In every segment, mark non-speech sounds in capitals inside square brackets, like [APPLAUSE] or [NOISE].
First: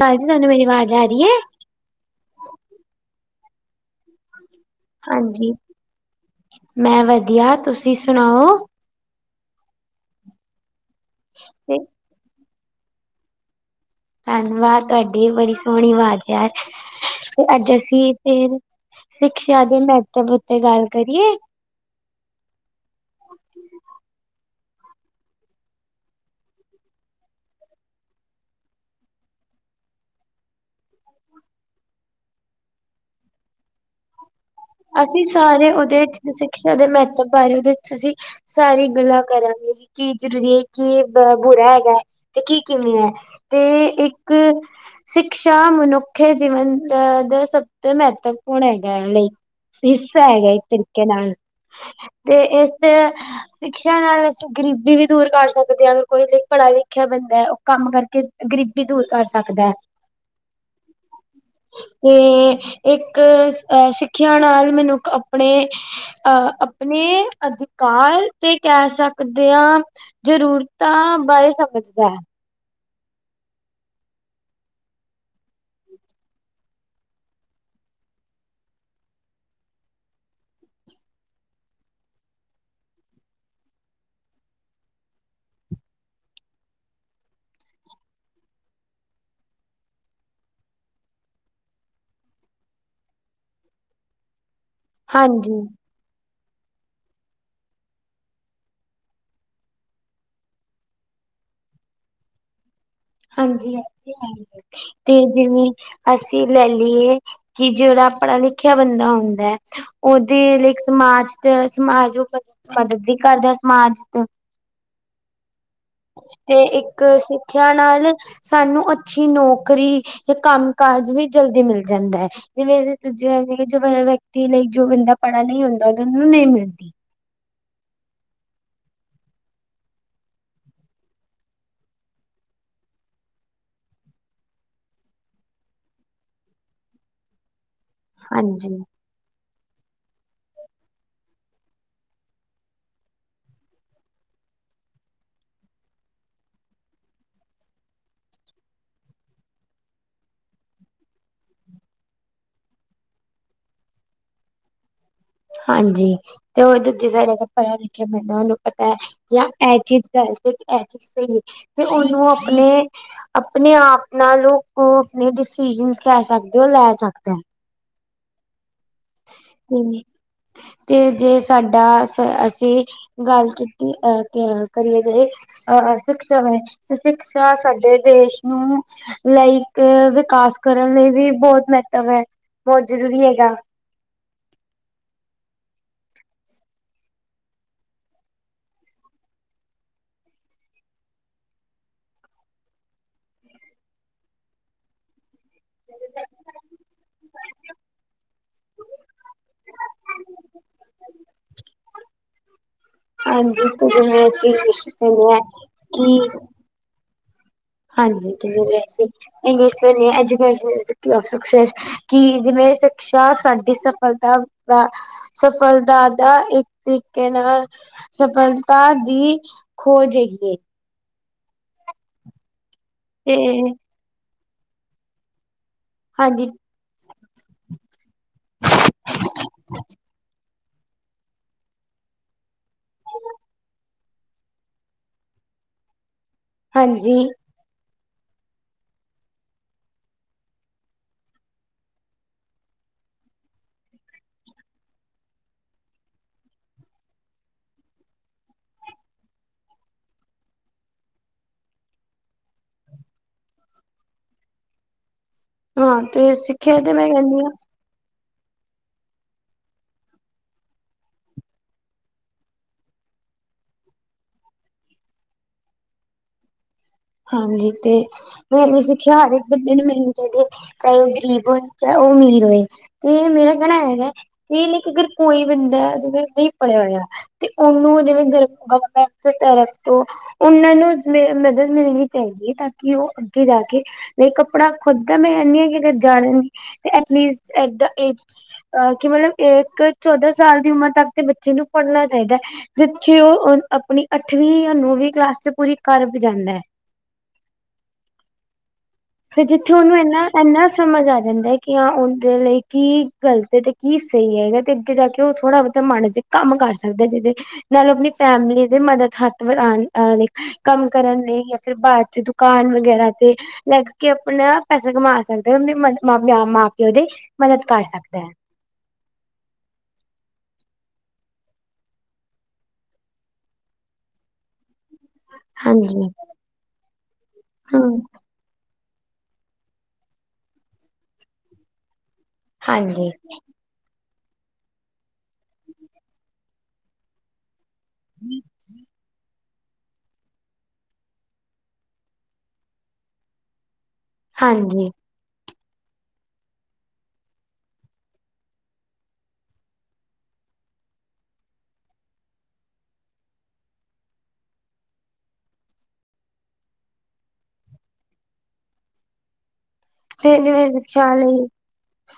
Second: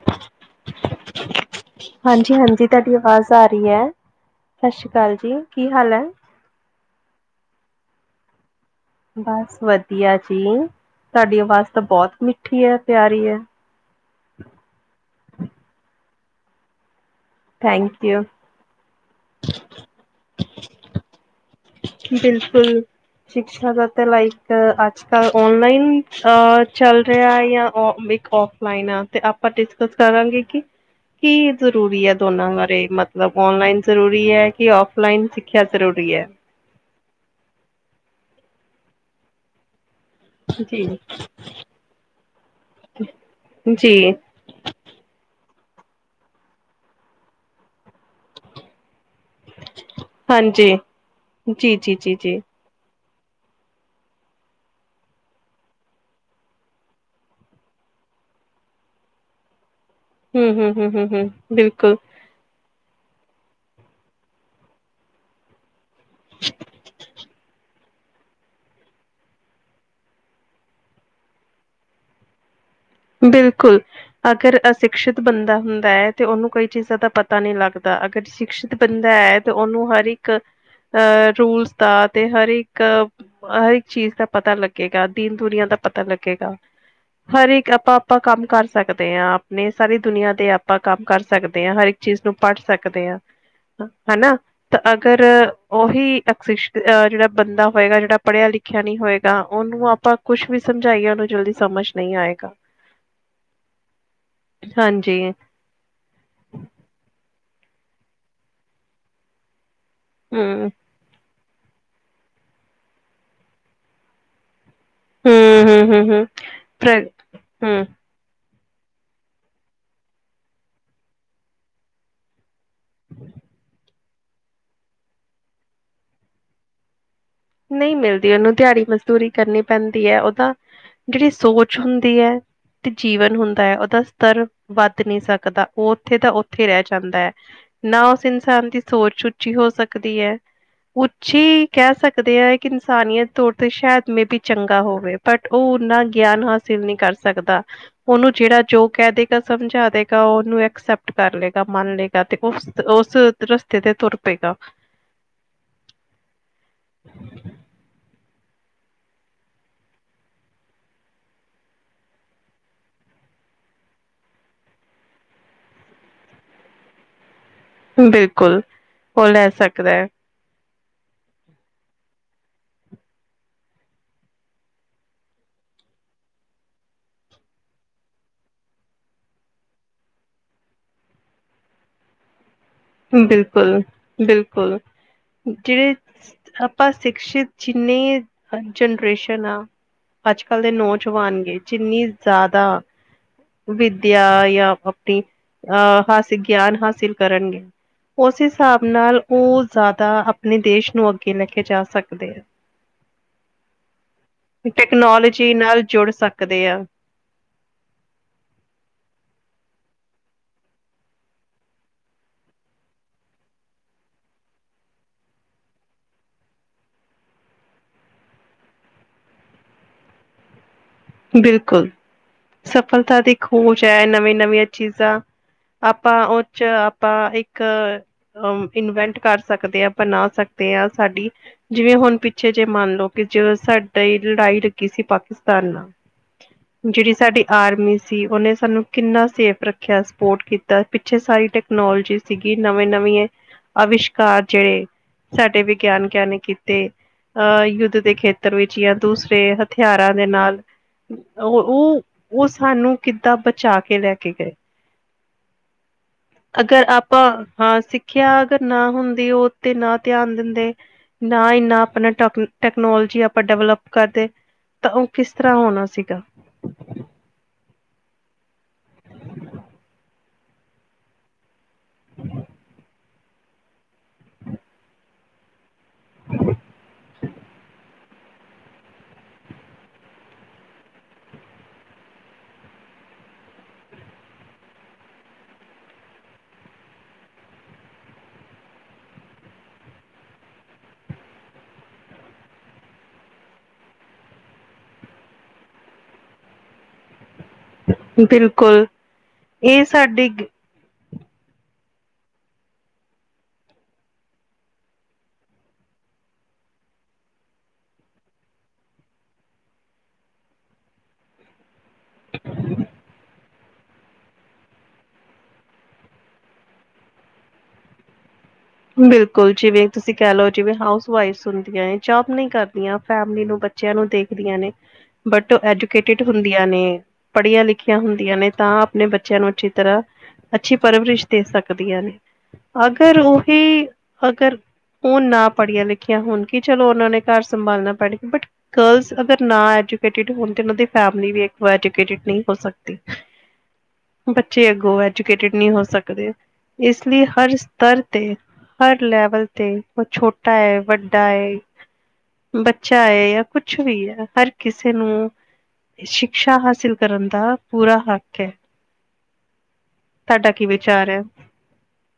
ਹੈਂਜੀ ਤਾਨੂੰ ਮੇਰੀ ਵਾਜ ਆ ਰੀ ਐ? ਹਾਂਜੀ ਹਾਂਜੀ। ਤਾਡੀ ਆਵਾਜ਼ ਆ ਰੀ ਐ। ਸਤਿ ਸ੍ਰੀ ਅਕਾਲ ਜੀ। ਹਾਂਜੀ, ਕੀ ਹਾਲ ਐ? ਮੈਂ ਵਧੀਆ। ਤੁਸੀ ਸੁਣਾਓ? ਬਸ ਵਧੀਆ ਜੀ। ਤਾਡੀ ਵਾਜ਼ ਤੇ ਤਾਂ ਬੋਤ ਮਿੱਠੀ ਐ। ਪਿਆਰੀ ਐ। ਧੰਨਵਾਦ। ਤਾਡੀ ਬੜੀ ਸੋਣੀ ਵਾਜ਼ ਐ। ਤੇ ਅੱਜ ਥੈਂਕ ਅਸੀ ਯੂ ਫੇਰ ਸ਼ਿਕਸ਼ਾ ਦੇ ਮੈਤਵ ਉਤੇ ਗੱਲ ਕਰੀਏ? ਬਿਲਕੁੱਲ। ਸ਼ਿਕਸ਼ਾ ਦਾ ਤਾਂ ਲਾਈਕ ਅੱਜ ਕੱਲ ਔਨਲਾਈਨ ਅ ਚੱਲ ਰੇਆ ਐ ਯਾ ਓ ਮਿਕ ਓ ਲਾਈਨਾ ਤੇ ਆਪਾਂ ਡਿਸਕਸ ਕਰਾਂਗੇ ਕਿ ਕੀ ਜ਼ਰੂਰੀ ਐ ਦੋਨਾਂ ਬਾਰੇ ਮਤਲੱਬ ਔਨਲਾਈਨ ਜ਼ਰੂਰੀ ਐ। ਯਾ ਅਸੀਂ ਔਫਲਾਈਨ ਸਿੱਖਿਆ ਸਾਰੇ ਉਹਦੇ ਜ਼ਰੂਰੀ ਐ? ਸਿਕਸ਼ਾ ਦੇ ਮੈਤੱਵ ਬਾਰੇ ਓਦੇ ਚ ਅਸੀ ਸਾਰੀ ਗੱਲਾਂ ਕਰਾਂਗੇ ਜੀ। ਕੀ ਜਰੂਰੀ ਐ, ਜੀ-ਜੀ ਕੀ ਬ ਬੁਰਾ ਹੈਗਾ ਐ, ਤੇ ਕੀ ਕਿਵੇਂ ਐ, ਤੇ ਇੱਕ ਕੀ ਸਿਕਸ਼ਾ ਮਨੁੱਖੇ ਜੀਵਨ ਅ ਦਾ ਸਭ ਤੋਂ ਮੈਤਵਪੂਰਨ ਹੈਗਾ ਲਈ। ਹਿੱਸਾ ਹੈਗਾ ਇਕ ਹਾਂਜੀ ਤਰੀਕੇ ਨਾਲ। ਤੇ ਜੀ-ਜੀ-ਜੀ-ਜੀ ਏਸ ਤੇ ਸ਼ਿਕਸ਼ਾ ਨਾਲ। ਗਰੀਬੀ ਵੀ ਦੂਰ ਕਰ ਸਕਦੇ ਆ। ਅਗਰ ਕੋਈ ਪੜੇਆ ਲਿਖੇਆ ਬੰਦਾ ਐ। ਓ ਕੰਮ ਕਰਕੇ ਗਰੀਬ ਵੀ ਦੂਰ ਕਰ ਸਕਦਾ ਐ। ਹੂੰ ਹੂੰ ਹੂੰ ਹੂੰ ਹੂੰ। ਬਿਲਕੁਲ। ਤੇ ਇਏਕ ਅ ਸਿੱਖਿਆ ਨਾਲ ਮੈਨੂੰ ਅਪਣੇ ਅ ਅਪਨੇ ਅਧਕਾਰ ਤੇ ਕੈ ਸਕਦੇ ਆਂ ਜਰੂਰਤਾਂ ਬਾਰੇ ਸਮਝਦਾ ਐ। ਬਿਲਕੁਲ। ਅਗਰ ਅਸ਼ਿਕਸ਼ਿਤ ਬੰਦਾ ਹੁੰਦਾ ਐ ਤੇ ਓਨੂੰ ਕੋਈ ਚੀਜਾਂ ਦਾ ਪਤਾ ਨਹੂ ਲੱਗਦਾ। ਅਗਰ ਸ਼ਿਕਸ਼ਿਤ ਬੰਦਾ ਐ ਤੇ ਓਨੂੰ ਹਰ ਇੱਕ ਅ ਰੂਲਸ ਦਾ ਤੇ ਹਰ ਇੱਕ ਹਰ ਇੱਕ ਚੀਜ ਦਾ ਪਤਾ ਲੱਗੇਗਾ। ਦੀਨ ਦੁਨੀਆ ਦਾ ਪਤਾ ਲੱਗੇਗਾ। ਹਰ ਇੱਕ ਆਪਾਂ ਕੰਮ ਕਰ ਸਕਦੇ ਆਂ। ਅਪਨੇ ਸਾਰੀ ਦੁਨੀਆ ਦੇ ਆਪਾਂ ਕੰਮ ਕਰ ਸਕਦੇ ਆਂ। ਹਰ ਚੀਜ਼ ਨੂੰ ਪੜ ਸਕਦੇ ਆਂ। ਹਨਾ ਤੇ ਅਗਰ ਹਾਂਜੀ ਓਹੀ ਅ ਜੇੜਾ ਬੰਦਾ ਹੋਏਗਾ। ਜੇੜਾ ਪੜੇਆ ਲਿਖੇਆ ਨੀ ਹੋਏਗਾ। ਓਨੂੰ ਆਪਾਂ ਕੁਛ ਵੀ ਸਮਝਾਈਏ ਓਨੂੰ ਜਲਦੀ ਸਮਝ ਨਈ ਆਏਗਾ। ਹਾਂਜੀ। ਏ ਤੇ ਹੈਈਐ। ਤੇ ਹਾਂਜੀ। ਜਿਵੇਂ ਅਸੀ ਲੈ ਲਈਏ ਕਿ ਜੇੜਾ ਪੜਾ ਲਿਖੇਆ ਬੰਦਾ ਹੁੰਦਾ ਐ ਓਦੇ ਹੂੰ, ਲਈਕ ਸਮਾਜ ਤੇ ਸਮਾਜ ਓ ਮਦਦ ਵੀ ਕਰਦਾ ਸਮਾਜ ਤ। ਹੂੰ ਹੂੰ ਹੂੰ। ਤੇ ਪ੍ਰ ਇੱਕ ਸਿੱਖਿਆ ਹੂੰ ਨਾਲ ਸਾਨੂੰ ਅੱਛੀ ਨੌਕਰੀ ਯਾ ਕੰਮ-ਕਾਜ ਵੀ ਜਲਦੀ ਮਿਲ ਜਾਂਦਾ ਐ। ਜਿਵੇ ਜਿਵੇ ਜੋ ਵਿਅਕਤੀ ਨਈ ਜੋ ਬੰਦਾ ਪੜ੍ਹਾ ਨੀ ਹੁੰਦਾ ਓਨੂੰ ਨਈ ਮਿਲਦੀ। ਨਈ ਮਿਲਦੀ ਓਨੂੰ ਦਿਆੜੀ-ਮਜ਼ਦੂਰੀ ਕਰਨੀ ਪੈਂਦੀ ਐ ਓ ਤਾਂ ਜੇੜੀ ਸੋਚ ਹੁੰਦੀ ਐ, ਤੇ ਜੀਵਨ ਹੁੰਦਾ ਐ ਓਦਾ ਸਤ੍ਰ। ਵੱਧ ਨਈ ਸਕਦਾ, ਓਥੇ ਦਾ ਓਥੇ ਰੈਹ ਜਾਂਦੈ। ਨਾ ਓਸ ਇਨਸਾਨ ਹਾਂਜੀ ਦੀ ਸੋਚ ਉੱਚੀ ਹੋ ਸਕਦੀ ਐ। ਉੱਚੀ ਕੇਹ ਸ ਸਕਦੇ ਐ ਕਿ, ਇਨਸਾਨੀਅਤ ਤੌਰ ਤੇ ਸ਼ਾਏਦ ਮੇ ਬੀ ਚੰਗਾ ਹੋਵੇ। ਬਟ ਓ ਓਨਾ ਗੇਆਨ ਹਾ ਹਾਸਿਲ ਨਈਂ ਕਰ ਸਕਦਾ। ਓਨੂੰ ਜੇੜਾ, ਜੋ ਕੇਹ ਦੇਗਾ ਸਮਝਾ ਦੇਗਾ, ਓਨੂੰ ਐਕਸੈਪਟ ਕਰ ਲਏਗਾ, ਮੰਨ ਲਏ ਤੇ, ਓਸ-ਓਸ ਰਸਤੇ ਤੇ ਤੁਰ ਪਏਗਾ। ਹਾਂਜੀ। ਤੇ ਓ ਦੂਜੇ ਸਾਈਡ, ਜੇੜਾ ਪੜੇਆ-ਲਿਖੇਆ ਬੰਦਾ ਓਨੂੰ ਪਤਾ ਕਿ ਐ ਚੀਜ ਗਲਤ ਤੇ ਐ ਸਈ ਏ, ਤੇ ਓਨੂੰ ਆਪਨੇ। ਆਪਨੇ ਆਪ ਨਾਲ ਲੋਕ ਆਪਣੇ ਡਿਸੀਜਨਸ ਕੇਹ ਸਕਦੇ ਓ ਲੈ ਸਕਦੈ। ਬਿਲਕੁਲ ਓ ਲੈ ਸਕਦਾ ਹੈ ਤੇ ਜੇ, ਸਾਡਾ ਅ ਅਸੀ ਗੱਲ ਕੀਤੀ, ਅਹ ਕਰੀਏ ਜੇ ਅਹ ਸਿਕਸ਼ਾ ਵੇ, ਤੇ ਸਿਕਸ਼ਾ ਸਾਡੇ ਦੇਸ਼ ਨੂੰ ਲਾਈਕ ਵਿਕਾਸ ਕਰਨ ਲਈ ਵੀ ਬੌਤ ਮਹੱਤਵ ਐ। ਬਿਲਕੁਲ- ਬਿਲਕੁਲ, ਕੇਹੜੇ ਆਪਾਂ ਸਿਕਸ਼ਿਤ ਜਿੰਨੀ ਜਨਰੇਸ਼ਨ ਆਂ ਅੱਜ-ਕੱਲ ਦੇ, ਨੌਜਵਾਨ ਗੇ ਜਿੰਨੀ ਜਾਦਾ ਵਿਦੇਆ ਯਾ ਆਪਣੀ ਅਹ ਹਾਸੇਲ, ਗੇਆਨ ਹਾਸੇਲ ਕਰਨਗੇ। ਓਸ ਹੇਸਾਬ ਨਾਲ, ਓ ਜਾਦਾ ਆਪਨੇ ਦੇਸ਼ ਨੂੰ ਅੱਗੇ ਲੈ ਕੇ ਜਾ ਸਕਦੇ ਐ। ਹਾਂਜੀ ਤੇ ਜਿਵੇਂ ਅਸੀਂ ਵਿਸ਼ ਕਹਿੰਦੇ ਹਾਂ ਟੈਕਨੋਲਜੀ ਨਾਲ ਜੁੜ ਕਿ ਸਕਦੇ ਐ। ਹਾਂਜੀ, ਕੀ ਹੋਏਆ ਸੀ? [UNINTELLIGIBLE] ਜਿਵੇਂ ਸਿਕਸ਼ਾ ਸਾਡੀ ਸਫਲਤਾ ਸਫਲਤਾ ਦਾ ਇੱਕ ਤਰੀਕੇ ਨਾਲ ਸਫਲਤਾ ਦੀ ਖੋਜ ਹੈਗੀ ਏ। ਬਿਲਕੁਲ, ਸਫਲਤਾ ਦੀ ਤੇ ਖੋਜ ਐ, ਨਵੀਆਂ-ਨਵੀਆਂ ਚੀਜ਼ਾਂ ਆਪਾਂ ਓ ਹਾਂਜੀ 'ਚ ਆਪਾਂ ਇੱਕ ਅ ਇਨਵੈਂਟ ਕਰ ਸਕਦੇ ਆਂ ਬਣਾ ਸਕਦੇ ਆ ਸਾਡੀ ਜਿਵੇਂ ਹੁਨ ਪਿੱਛੇ ਜੇ ਮੰਨ ਲਓ, ਕਿ ਜ ਸਾਡੀ ਲੜਾਈ ਲੱਗੀ ਸੀ ਪਾਕਿਸਤਾਨ ਨਾਲ ਜੇੜੀ ਹਾਂਜੀ ਸਾਡੀ ਆਰਮੀ ਸੀ, ਓਨੇ ਸਾਨੂੰ ਕਿੰਨਾ ਸੇਫ ਰੱਖੇਆ, ਸਪੋਟ ਕੀਤਾ, ਪਿਛੇ ਸਾਰੀ ਟੈ ਟਕਨੋਲਜੀ ਸੀਗੀ ਨਵੇਂ ਨਵੀ ਅਵਿਸ਼ਕਾਰ ਜੇਹੜੇ ਸਾਡੇ ਵੀਗੇਆਨਕਾਂ ਨੇ ਕੀਤੇ। ਅ, ਯੁੱਧ ਦੇ ਖੇਤਰ ਵਿੱਚ ਜਾਂ ਦੂਸਰੇ ਹਥੇਆਰਾਂ ਦੇ ਨਾਲ ਓ- ਓ, ਸਾਨੂੰ ਕਿੱਦਾਂ ਬਚਾ ਕੇ ਲੈ ਕੇ ਗਏ? ਹਾਂ ਤੇ ਸਿੱਖਿਆ ਅਗਰ, ਤੇ ਮੈਂ ਆਪਾਂ ਕਹਿੰਦੀ ਆ ਹਾਂ ਸਿੱ ਸਿੱਖੇਆ ਅਗਰ ਨਾ ਹੁੰਦੀ ਓ ਤੇ ਨਾ ਧੇਆਨ ਦੇਂਦੇ ਨਾ ਇੰਨਾ, ਆਪਨਾ ਟਕ ਟਕਨੋਲਜੀ ਆਪਾਂ ਡੈਵਲਪ ਕਰਦੇ ਤਾਂ, ਓ ਕਿਸ ਤਰਾਂ ਹੋਨਾ ਸੀ ਸੀਗਾ। ਹਾਂਜੀ, ਤੇ [UNINTELLIGIBLE] ਸਿੱਖੇਆ ਹਰ ਇੱਕ ਬੰਦੇ ਨੂੰ ਮਿਲਨੀ ਚਾਈਦੀ ਐ, ਚਾਏ ਓ ਗਰੀਬ ਹੋਏ। ਚਾਏ ਓ, ਅਮੀਰ ਹੋਏ ਤੇ ਮੇਰਾ ਕੇਣਾ ਹੈਗਾ। ਏ ਨਈ ਕਿ, ਅਗਰ ਕੋਈ ਬੰਦਾ ਜਿਵੇਂ ਨਈਂ ਪੜੇਆ ਹੋਏਆ ਤੇ ਓਨੂੰ ਜਿਵੇਂ ਗਵਰਮੈਂਟ ਦੀ ਤਰਫ ਤੋਂ ਓਨਾਂ ਨੂੰ ਮਿਲਨੀ ਚਾਈਦੀ ਐ ਤਾਂ, ਕਿ ਓ ਅੱਗੇ ਜਾ ਕੇ ਲ ਕੱਪੜਾ ਖੁਦ ਦਾ ਮੈਂ ਆਨੀ ਆ ਕਿ ਜਾਣ ਤੇ ਐਟਲੀਸ ਏਦਾ‌ ਏਜ ਕੀ ਅਹ ਕਿ ਮਤਲਬ ਇੱਕ, ਚੌਦਾਂ ਸਾਲ ਦੀ ਉਮਰ ਤੱਕ ਦੇ ਬੱਚੇ ਨੂੰ ਪੜ੍ਹਨਾ ਚਾਹੀਦਾ ਜਿੱਥੇ ਉਹ ਆਪਣੀ ਅੱਠਵੀਂ, ਜਾਂ ਨੋਵੀਂ ਕਲਾਸ ਚ, ਪੂਰੀ ਕਰ ਵੀ ਜਾਂਦਾ ਬਿਲਕੁਲ ਫਿਰ ਜਿੱਥੇ ਇਹ ਉਹਨੂੰ, ਇੰਨਾ ਸਾਡੀ -ਇਨਾ ਸਮਝ ਆ ਜਾਂਦਾ ਹੈ ਕਿ, ਹਾਂ ਉਹਦੇ ਲਈ ਕੀ ਗਲਤ ਹੈ, ਤੇ ਕੀ ਸਹੀ ਹੈਗਾ, ਤੇ ਅੱਗੇ ਜਾ ਕੇ ਉਹ ਥੋੜ੍ਹਾ ਬ ਤੇ ਮਨ ਚ ਕੰਮ, ਕਰ ਸਕਦਾ ਜਿਹਦੇ ਨਾਲੇ ਆਪਣੀ ਫੈਮਲੀ ਦੇ ਮਦਦ, ਹੱਥ ਵਡਾਉਣ ਕੰਮ ਕਰਨ, ਲਈ ਜਾਂ ਫਿਰ ਬਾਅਦ ਜੇ ਦੁਕਾਨ ਵਗੈਰਾ, ਤੇ ਲੇਗ ਕਿ ਆਪਣਾ ਪੈਸਾ ਕਮਾ ਸਕਦਾ, ਆਪਣੇ ਮਾਂ -ਪਿਓ ਦੀ ਮਦਦ ਕਰ ਸਕਦਾ ਬਿਲਕੁਲ ਜਿਵੇਂ ਤੁਸੀਂ ਕਹਿ ਲਓ, ਜਿਵੇਂ ਹਾਊਸ ਵਾ ਵਾਈਫ ਹੁੰਦੀਆਂ, ਜੋਬ ਨਹੀਂ ਕਰਦੀਆਂ ਫੈਮਿਲੀ ਨੂੰ ਚੱਲੋ ਨੂੰ ਦੇਖਦੀਆਂ ਨੇ ਬਟ ਹਾਂਜੀ ਐਜੂਕੇਟਿਡ ਹੁੰਦੀਆਂ ਨੇ, ਪੜ੍ਹੀਆਂ ਲਿਖੀਆਂ ਹਮ ਹੁੰਦੀਆਂ ਨੇ ਤਾਂ ਆਪਣੇ ਬੱਚਿਆਂ ਨੂੰ, ਅੱਛੀ ਤਰ੍ਹਾਂ ਅੱਛੀ ਪਰਵਰਿਸ਼ ਦੇ ਸਕਦੀਆਂ ਨੇ, ਹਾਂਜੀ ਅਗਰ ਉਹ ਕਿ ਅਗਰ, ਉਹ ਨਾ ਪੜ੍ਹੀਆਂ ਲਿਖੀਆਂ ਹੋਣ ਕੀ, ਚਲੋ ਉਹਨਾਂ ਨੇ ਘਰ ਸੰਭਾਲਣਾ ਪੜਕ ਬਟ, ਗਰਲਸ ਅਗਰ ਨਾ ਐਜੂਕੇਟਿਡ ਹੋਣ, ਤੇ ਉਨ੍ਹਾਂ ਦੀ ਫੈਮਿਲੀ ਵੀ ਵੇਖੋ ਐਜੂਕੇਟਿਡ ਨਹੀਂ ਹੋ ਸਕਦੀ ਬੱਚੇ ਹਾਂਜੀ ਅੱਗੋਂ, ਐਜੂਕੇਟਿਡ ਨਹੀਂ ਹੋ ਸਕਦੇ, ਇਸ ਲਈ ਹਰ ਸਤਰ ਹਰ ਲੈਵਲ ਤੇ, ਉਹ ਛੋਟਾ ਏ, ਵੱਡਾ ਏ ਬੱਚਾ ਹੈ, ਜਾਂ ਕੁਛ ਵੀ ਏ, ਹਰ ਕਿਸੇ ਨੂੰ ਸ਼ਿਕਸ਼ਾ, ਹਾਸਿਲ ਕਰਨ ਦਾ, ਪੂਰਾ ਹੱਕ ਐ ਫੇਸ ਕੀ ਵੇਸ ਵਿਚਾਰ ਹੈ? ਚਾਲੀ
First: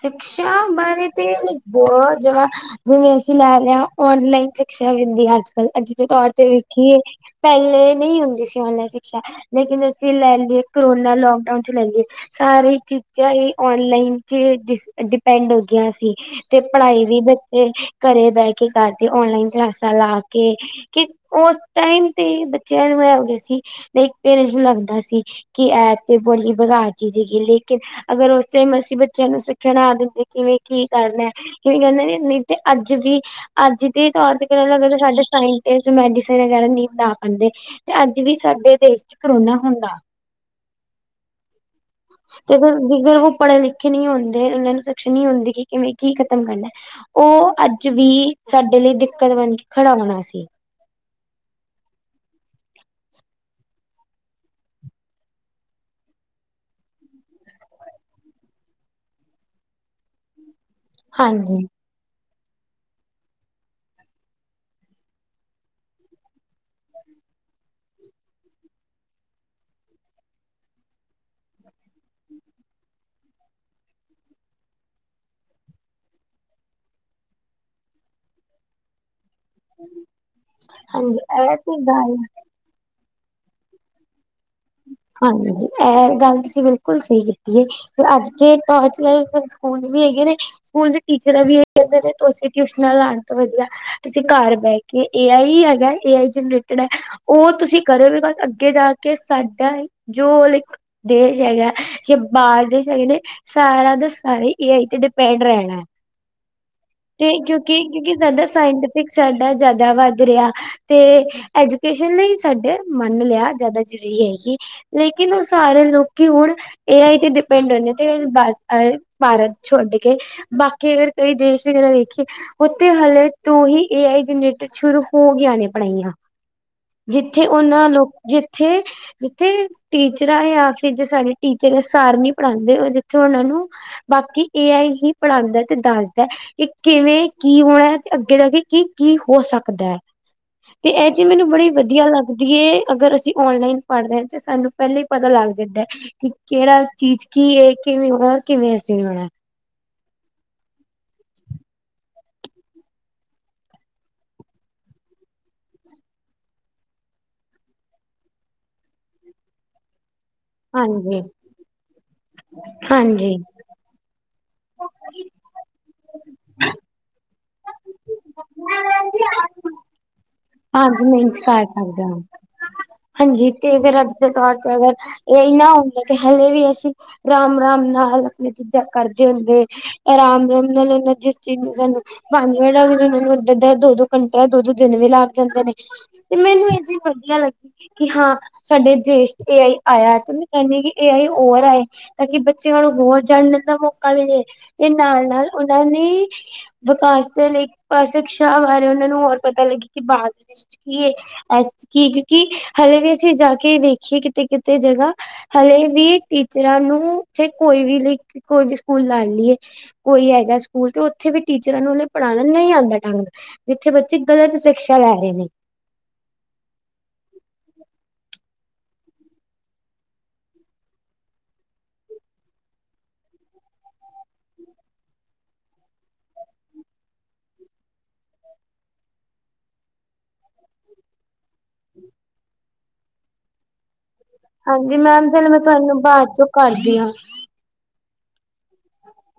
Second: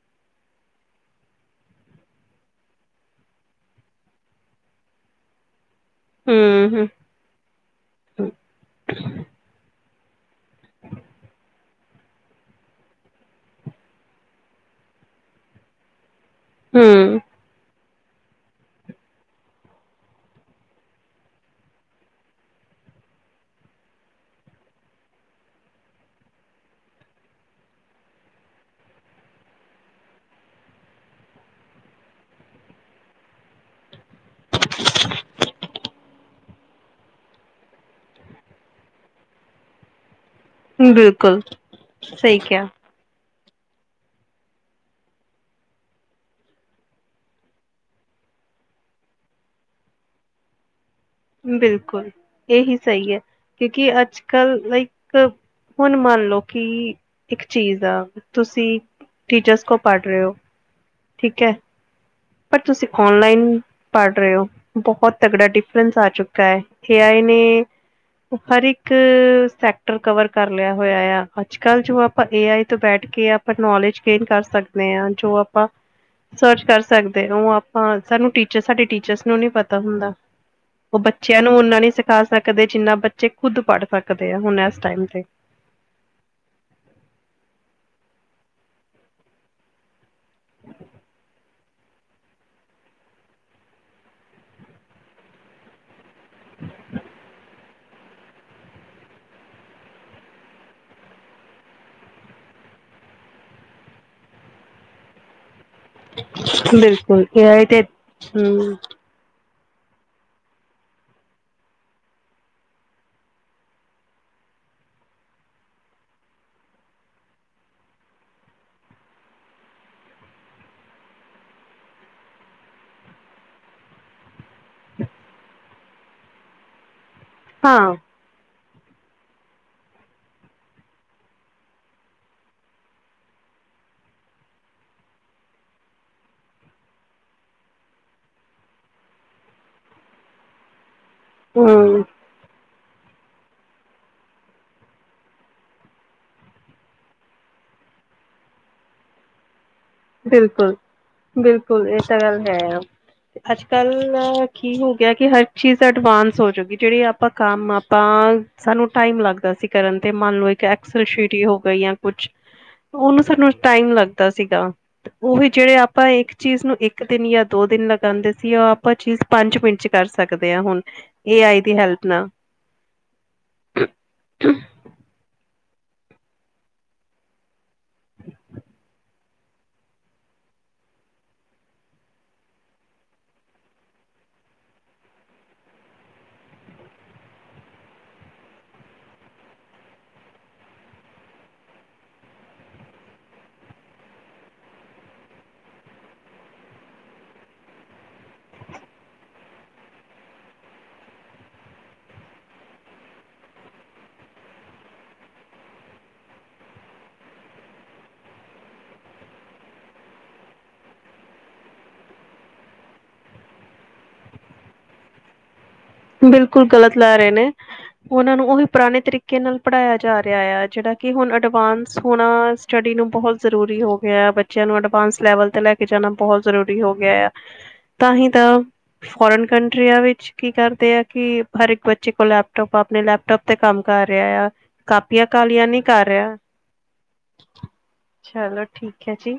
ਸ਼ਿਕਸ਼ਾਰੇ ਤੇ ਬਹੁਤ ਜਵਾ, ਜਿਵੇਂ ਅਸੀਂ ਲੈ ਲਿਆ ਔਨਲਾਈਨ ਸ਼ਿਕਸ਼ਾ ਹੁੰਦੀ ਏ, ਅੱਜ -ਕੱਲ ਅੱਜ ਦੇ, ਤੌਰ ਤੇ ਹੂੰ, ਹੂੰ, ਵੇਖੀਏ ਪਹਿਲੇ ਨਹੀਂ, ਹੁੰਦੀ ਸੀ ਔਨਲਾਈਨ ਸ਼ਿਕਸ਼ਾ ਲੇਕਿਨ ਅਸੀ ਲੈ ਲਈਏ ਕਰੋਨਾ, ਲੋਕ ਡਾਊਨ ਚ ਲਈਏ ਸਾਰੇ ਚੀਜ਼ਾਂ ਓਨਲਾਈਨ ਚ ਡਿਪੈਂਡ ਹੋ, ਗਈਆਂ ਸੀ। ਤੇ ਪੜ੍ਹਾਈ ਵੀ ਹੂੰ ਬੱਚੇ ਘਰੇ ਬਹਿ ਕੇ, ਕਰਦੇ ਔਨਲਾਈਨ, ਕਲਾਸਾਂ ਲਾ ਕੇ ਕਿ ਉਸ ਟਾਈਮ ਤੇ ਬੱਚਿਆਂ ਨੂੰ ਨਵਉਂਦੇ ਸੀ ਇੱਕ ਪੇਰੈਂਟਸ ਨੂੰ ਲੱਗਦਾ ਸੀ। ਕੀ ਐ ਤੇ ਬੋਲੀ ਵਿਗਾੜ ਜੀ -ਜੀ ਜੀ ਲੇਕਿਨ ਅਗਰ ਉਸ ਟਾਈਮ ਅਸੀਂ ਬੱਚਿਆਂ ਨੂੰ ਸਿੱਖਆ ਨਾ ਦਿੰਦੇ, ਕਿਵੇਂ ਕੀ ਕਰਨਾ ਕਈ ਕਹਿੰਦੇ ਨੇ, ਨਹੀਂ ਤੇ ਅੱਜ ਦੀ ਅੱਜ ਦੇ ਤੌਰ ਤੇ, [INAUDIBLE] ਹ ਲੱਗ ਸਾਡੇ ਸਾਇ ਮੈਡੀ ਵਗ ਹਾਂਜੀ, ਤੇ ਅੱਜ ਵੀ ਸਾਡੇ ਦੇਸ਼ ਚ ਕਰੋਨਾ ਹੁੰਦਾ ਬਿਲਕੁਲ ਸਹੀ ਤੇ ਕਿਹਾ। ਜੇਕਰ ਉਹ ਪੜ੍ਹੇ ਲਿਖੇ ਨਹੀਂ ਹੁੰਦੇ, ਉਹਨਾਂ ਨੂੰ ਸਖਸ਼ ਨਹੀਂ ਹੁੰਦੀ ਕਿ ਕਿਵੇਂ, ਕੀ ਖ਼ਤਮ ਕਰਨਾ ਉਹ ਅੱਜ ਵੀ, ਸਾਡੇ ਲਈ ਦਿੱਕਤ ਬਣ ਕੇ, ਖੜਾ ਹੋਣਾ ਸੀ। ਬਿਲਕੁਲ, ਇਹ ਹੀ ਸਹੀ ਹੈ ਕਿਉਂਕਿ, ਅੱਜ -ਕੱਲ ਲਾਈਕ ਹੁਣ ਮੰਨ ਲਓ ਕਿ, ਇੱਕ ਚੀਜ਼ ਆ, ਤੁਸੀਂ ਟੀਚਰਸ ਕੋਲ, ਪੜ੍ਹ ਰਹੇ ਹੋ ਠੀਕ ਹੈ ਹਾਂਜੀ। ਪਰ ਤੁਸੀਂ ਔਨਲਾਈਨ ਪੜ੍ਹ ਰਹੇ ਹੋ, ਬਹੁਤ ਤਗੜਾ ਡਿਫਰੈਂਸ ਆ ਚੁੱਕਾ ਕਿਆ ਨਈ ਹਰ ਇੱਕ, ਸੈਕਟਰ ਕਵਰ ਕਰ ਲਿਆ ਹੋਇਆ ਆ, ਅੱਜ -ਕੱਲ ਜੋ ਆਪਾਂ ਏ -ਆਈ ਤੋਂ ਬੈਠ ਕੇ ਆਪਾਂ ਨੋਲੇਜ ਗੇਨ ਕਰ ਸਕਦੇ ਆਂ, ਜੋ ਆਪਾਂ ਸਰਚ ਕਰ ਸਕਦੇ ਉਹ ਆਪਾਂ, ਸਾਨੂੰ ਟੀਚਰ ਸਾਡੇ ਟੀਚਰਸ, ਨੂੰ ਨਹੀਂ ਪਤਾ ਹੁੰਦਾ -ਹੁੰਦਾ ਉਹ ਹਾਂਜੀ ਬੱਚਿਆਂ ਇਹ ਨੂੰ ਤੇ ਉਨ੍ਹਾਂ ਨਈ, ਗੱਲ ਸਿਖਾ ਸਕ ਕਦੇ ਜਿੰਨਾ ਬੱਚੇ, ਖੁੱਦ ਪੜ੍ਹ ਸਕਦੇ ਆ, ਹੁਣ ਐਸ ਟਾਈਮ ਤੇ ਹਾਂਜੀ ਐ ਗੱਲ ਤੁਸੀਂ ਬਿਲਕੁਲ ਸਈ ਕੀਤੀ ਏ। ਫੇਰ ਅੱਜ ਦੇ ਟਰਚੈ ਸਕੂਲ ਵੀ ਹੈਗੇ ਨੇ ਸਕੂਲ ਦੇ ਟੀਚਰਾਂ ਵੀ ਏ ਕੈੰਦੇ ਨੇ ਤੁਸੀਂ ਟਿਊਸ਼ਨਾਂ ਲਾਣ ਤੋਂ ਵਧੀਆ ਤੁਸੀਂ ਕਰ ਬੈ‌ ਕੇ ਏ‌ ਆਈ ਈ ਹੈਗਾ ਏ ਏ ਆਈ ਜਨਰੇਟਡ ਐ ਓ ਤੁਸੀਂ ਕਰੋ ਬਿਕਾ ਅੱਗੇ ਜਾ ਕੇ ਸਾਡਾ ਜੋ ਲਾਈਕ ਦੇਸ਼ ਹੈਗਾ ਜੋ ਬਾਰ ਦੇਸ਼ ਹੈਗੇ ਨੇ ਸਾਰਾ ਦੇ ਸਾਰੇ ਏ ਆਈ ਤੇ ਡਿਪੈੈਂਡ ਰੈਣਾ ਬਿਲਕੁਲ ਤੇ ਇਹ ਆਈ ਤੇ ਕਿਉਂਕਿ, ਕਿਉਂਕਿ ਸਾਡਾ ਹੂੰ ਸਾਈਨ ਦਾ ਸਾਡਾ ਜ਼ਿਆਦਾ ਵੱਧ ਰੇਆ ਤੇ ਐਜੂਕੇਸ਼ਨ ਵੀ ਸਾਡਾ ਮੰਨ ਲਯਾ ਜਾਦਾ ਜਰੀ ਹੈਗੀ ਲੇਕਿਨ ਓ ਸਾਰੇ ਲੋਕੀ ਹੁਣ ਏ ਆਏ ਤੇ ਡਿਪੈਂਡ ਰੋਏ ਨੇ ਤੇ ਏ ਅ ਭਾਰਤ ਛੋਡ ਕੇ ਬਾਕੀ ਅਗਰ ਕੋਈ ਦੇਸ਼ ਵਗੈਰਾ ਵੇਖੀਏ ਓੱਥੇ ਹੱਲੇ ਤੋਂ ਹੀ ਏ ਆਈ ਜਨਰੇਟਡ ਸ਼ੁਰੂ ਹੋ ਗਿਆਂ ਨੇ ਪੜ੍ਹਾਈਆਂ। ਜਿੱਥੇ ਓਨਾਂ ਹਾਂ ਲੋਕ ਜਿੱਥੇ-ਜਿੱਥੇ ਟੀਚਰਾਂ ਯਾਂ ਫਿਰ ਜੇ ਸਾਡੇ ਟੀਚਰ ਆ ਸਾਰ ਨੀ ਪੜ੍ਹਾਂਦੇ ਓ ਜਿੱਥੇ ਓਨਾਂ ਨੂੰ ਬਾਕੀ ਏ ਆਈ ਹੀ ਪੜ੍ਹਾਂਦਾ ਤੇ ਦਾੱਸਦਾ ਕਿ ਕਿਵੇਂ ਕੀ ਹੋਯਾ ਤੇ ਅੱਗੇ ਦਾ ਵੀ ਕੀ-ਕੀ ਹੋ ਸਕਦਾ। ਤੇ ਏ ਚੀਜ ਮੈਨੂੰ ਬੜੀ ਹੂੰ ਵਧੀਆ ਲੱਗਦੀ ਏ ਅਗਰ ਅਸੀਂ ਔਨਲਾਈਨ ਪੜ੍ਹਦੇ ਤੇ ਸਾਨੂੰ ਪੈਲਾਂ ਈ ਪਤਾ ਲੱਗ ਜਾਂਦਾ ਕਿ ਕੇੜਾ ਚੀਜ਼ ਕੀ ਏ ਕਿਵੇਂ ਹੋਣਾ ਕਿਵੇਂ ਅਸੀਂ ਹੋਣਾ ਬਿਲਕੁਲ-ਬਿਲਕੁਲ ਏ ਤਾਂ ਗੱਲ ਹੈ। ਅੱਜ-ਕੱਲ ਕੀ ਹੋ ਗਿਆ ਕਿ ਹਰ ਚੀਜ਼ ਅਡਵਾਂਸ ਹੋਜੂਗੀ ਜੇੜੀ ਆਪਾਂ ਕੰਮ ਆਪਾਂ ਸਾਨੂੰ ਟਾਈਮ ਲੱਗਦਾ ਸੀ ਕਰਨ ਤੇ ਮੰਨ ਲਓ ਇੱਕ ਐਕਸਲ ਹਾਂਜੀ ਸ਼ੀਟ ਈ ਹੋ ਗਈ ਜਾਂ ਕੁਛ ਓਨੂੰ ਹਾਂਜੀ ਸਾਨੂੰ ਟਾਈਮ ਲੱਗਦਾ ਸੀਗਾ ਓਵੀ ਜੇੜੇ ਆਪਾਂ ਇੱਕ ਚੀਜ਼ ਨੂੰ ਇੱਕ ਇੱਕ ਦਿਨ ਯਾਂ ਦੋ ਦਿਨ ਲਗਾਂਦੇ ਸੀ ਓ ਆਪਾਂ ਚੀਜ਼ ਪੰਜ ਮਿੰਟ ਚ ਕਰ ਸਕਦ ਪੰਜ ਮਿੰਟ ਚ ਕਰ ਸਕਦੇ ਆਂ ਹਾਂਜੀ ਤੇ ਫਿਰ ਅੱਜ ਦੇ ਤੌਰ ਤੇ ਅਗਰ ਏ ਆਈ ਨਿ ਹੁੰਦਾ ਤੇ ਹਲੇ ਵੀ ਅਸੀਂ ਰਾਮ-ਰਾਮ ਨਾਲ ਆਪਣੀ ਚੀਜ਼ਾਂ ਕਰ ਦੇ ਹੁੰਦੇ ਅਰਾਮ-ਰਾਮ ਨਾਲ ਏ ਜਿਸ ਚੀਜ਼ ਨੂੰ ਸਾਨੂੰ ਪੰਜ ਮਿੰਟ ਲਗਦੇ ਨੇ ਦੋ-ਦੋ ਘੰਟੇ ਦੋ-ਦੋ ਦਿਨ ਵੀ ਲੱਗ ਜਾਂਦੇ ਨੇ, ਤੇ ਮੈਨੂੰ ਅੇ ਚੀਜ ਵਧੀਆ ਲੱਗੀ ਕਿ ਹਾਂ ਸਾਡੇ ਦੇਸ਼ ਚ ਏ ਆਈ ਆਇਆ, ਤੇ ਮੈਂ ਕੈਨੀ ਆ ਕਿ ਏ ਆਈ ਔਰ ਆਏ। ਤਾਂ ਕਿ ਬੱਚਿਆਂ ਨੂੰ ਹੋਰ ਜਾਣਨ ਦਾ ਮੌਕਾ ਮਿਲੇ, ਤੇ ਨਾਲ-ਨਾਲ ਓਨਾਂ ਦੀ ਵਿਕਾਸ ਦੇ ਲਈ ਪਾਸਿਕ ਸ਼ਾਹ ਵਾਰੇ ਓਨਾਂ ਨੂੰ ਹੋਰ ਪਤਾ ਲੱਗੇ ਕਿ ਬਾਹਰ ਦੇ ਦੇਸ਼ ਕੀ‌ ਏ, ਕੀ ਕਿਉਂਕਿ ਹਲੇੇ ਵੀ ਅਸੀਂ ਜਾ ਕੇ ਵੇਖੀਏ ਕਿਤੇ-ਕਿਤੇ ਜਗ੍ਹਾ ਹਲੇੇ ਵੀ ਟੀਚਰਾਂ ਨੂੰ ਤੇੇ ਕੋਈ ਵੀ ਲ, ਕੋਈ ਵੀ ਸਕੂਲ ਲਾ ਲੀਏ। ਕੋਈ ਹੈਗਾ ਸਕੂਲ ਤੇ, ਓਥੇ ਵੀ ਟੀਚਰਾਂ ਨੂੰ ਓਨੇ ਪੜ੍ਹਾਣਾ ਨਈ ਆਂਦਾ ਢੰਗ ਨਾ ਜਿੱਥੇ ਬੱਚੇ ਗ਼ਲਤ ਸ਼ਿਕਸ਼ਾ ਲੈ ਰੇ ਨੇ। ਬਿਲਕੁਲ ਗ਼ਲਤ ਲੈ ਰੇ ਨੇ। ਓਨਾਂ ਨੂੰ ਓਵੀ ਪਰਾਣੇ ਤਰੀਕੇ ਨਾਲ ਪੜ੍ਹਾਇਆ ਜਾ ਰਿਆ, ਆ ਜੇੜਾ ਕਿ ਹੁਣ ਅਡਵਾਂਸ ਹੋਣਾ ਸਟੱਡੀ ਨੂੰ ਬੋਹਤ ਜ਼ਰੂਰੀ ਹੋ ਗਿਆ ਆ, ਬੱਚਿਆਂ ਨੂੰ ਅਡਵਾਂਸ ਲੈਵਲ ਤੇ ਲੈ ਕੇ ਜਾਣਾ ਬੋਹਤ ਜ਼ਰੂਰੀ ਹੋ ਗਿਆ ਆ। ਤਾਂ ਹੀ ਤਾਂ, ਫੋਰਨ ਕੰਟਰੀਆਂ ਵਿੱਚ ਕੀ ਕਰ ਦੇ ਅੇ ਕਿ, ਹਰ ਇੱਕ ਬੱਚੇ ਕੋਲ ਲੈਪਟੋਪ ਆਪਣੇ ਲੈਪਟੋਪ ਤੇ ਕੰਮ ਕਰ ਰੇਇ ਆ, ਹਾਂਜੀ ਕਾਪੀਆਂ ਮੈਮ ਚਲੋ ਮੈਂ ਕਾਲੀਆਂ ਨੀ ਤੁਹਾਨੂੰ ਕਰ ਬਾਅਦ ਰੇਆ। ਚੋਂ ਕਰਦੀ ਹਾਂ। ਚਲੋ ਠੀਕ ਅੇ ਜੀ।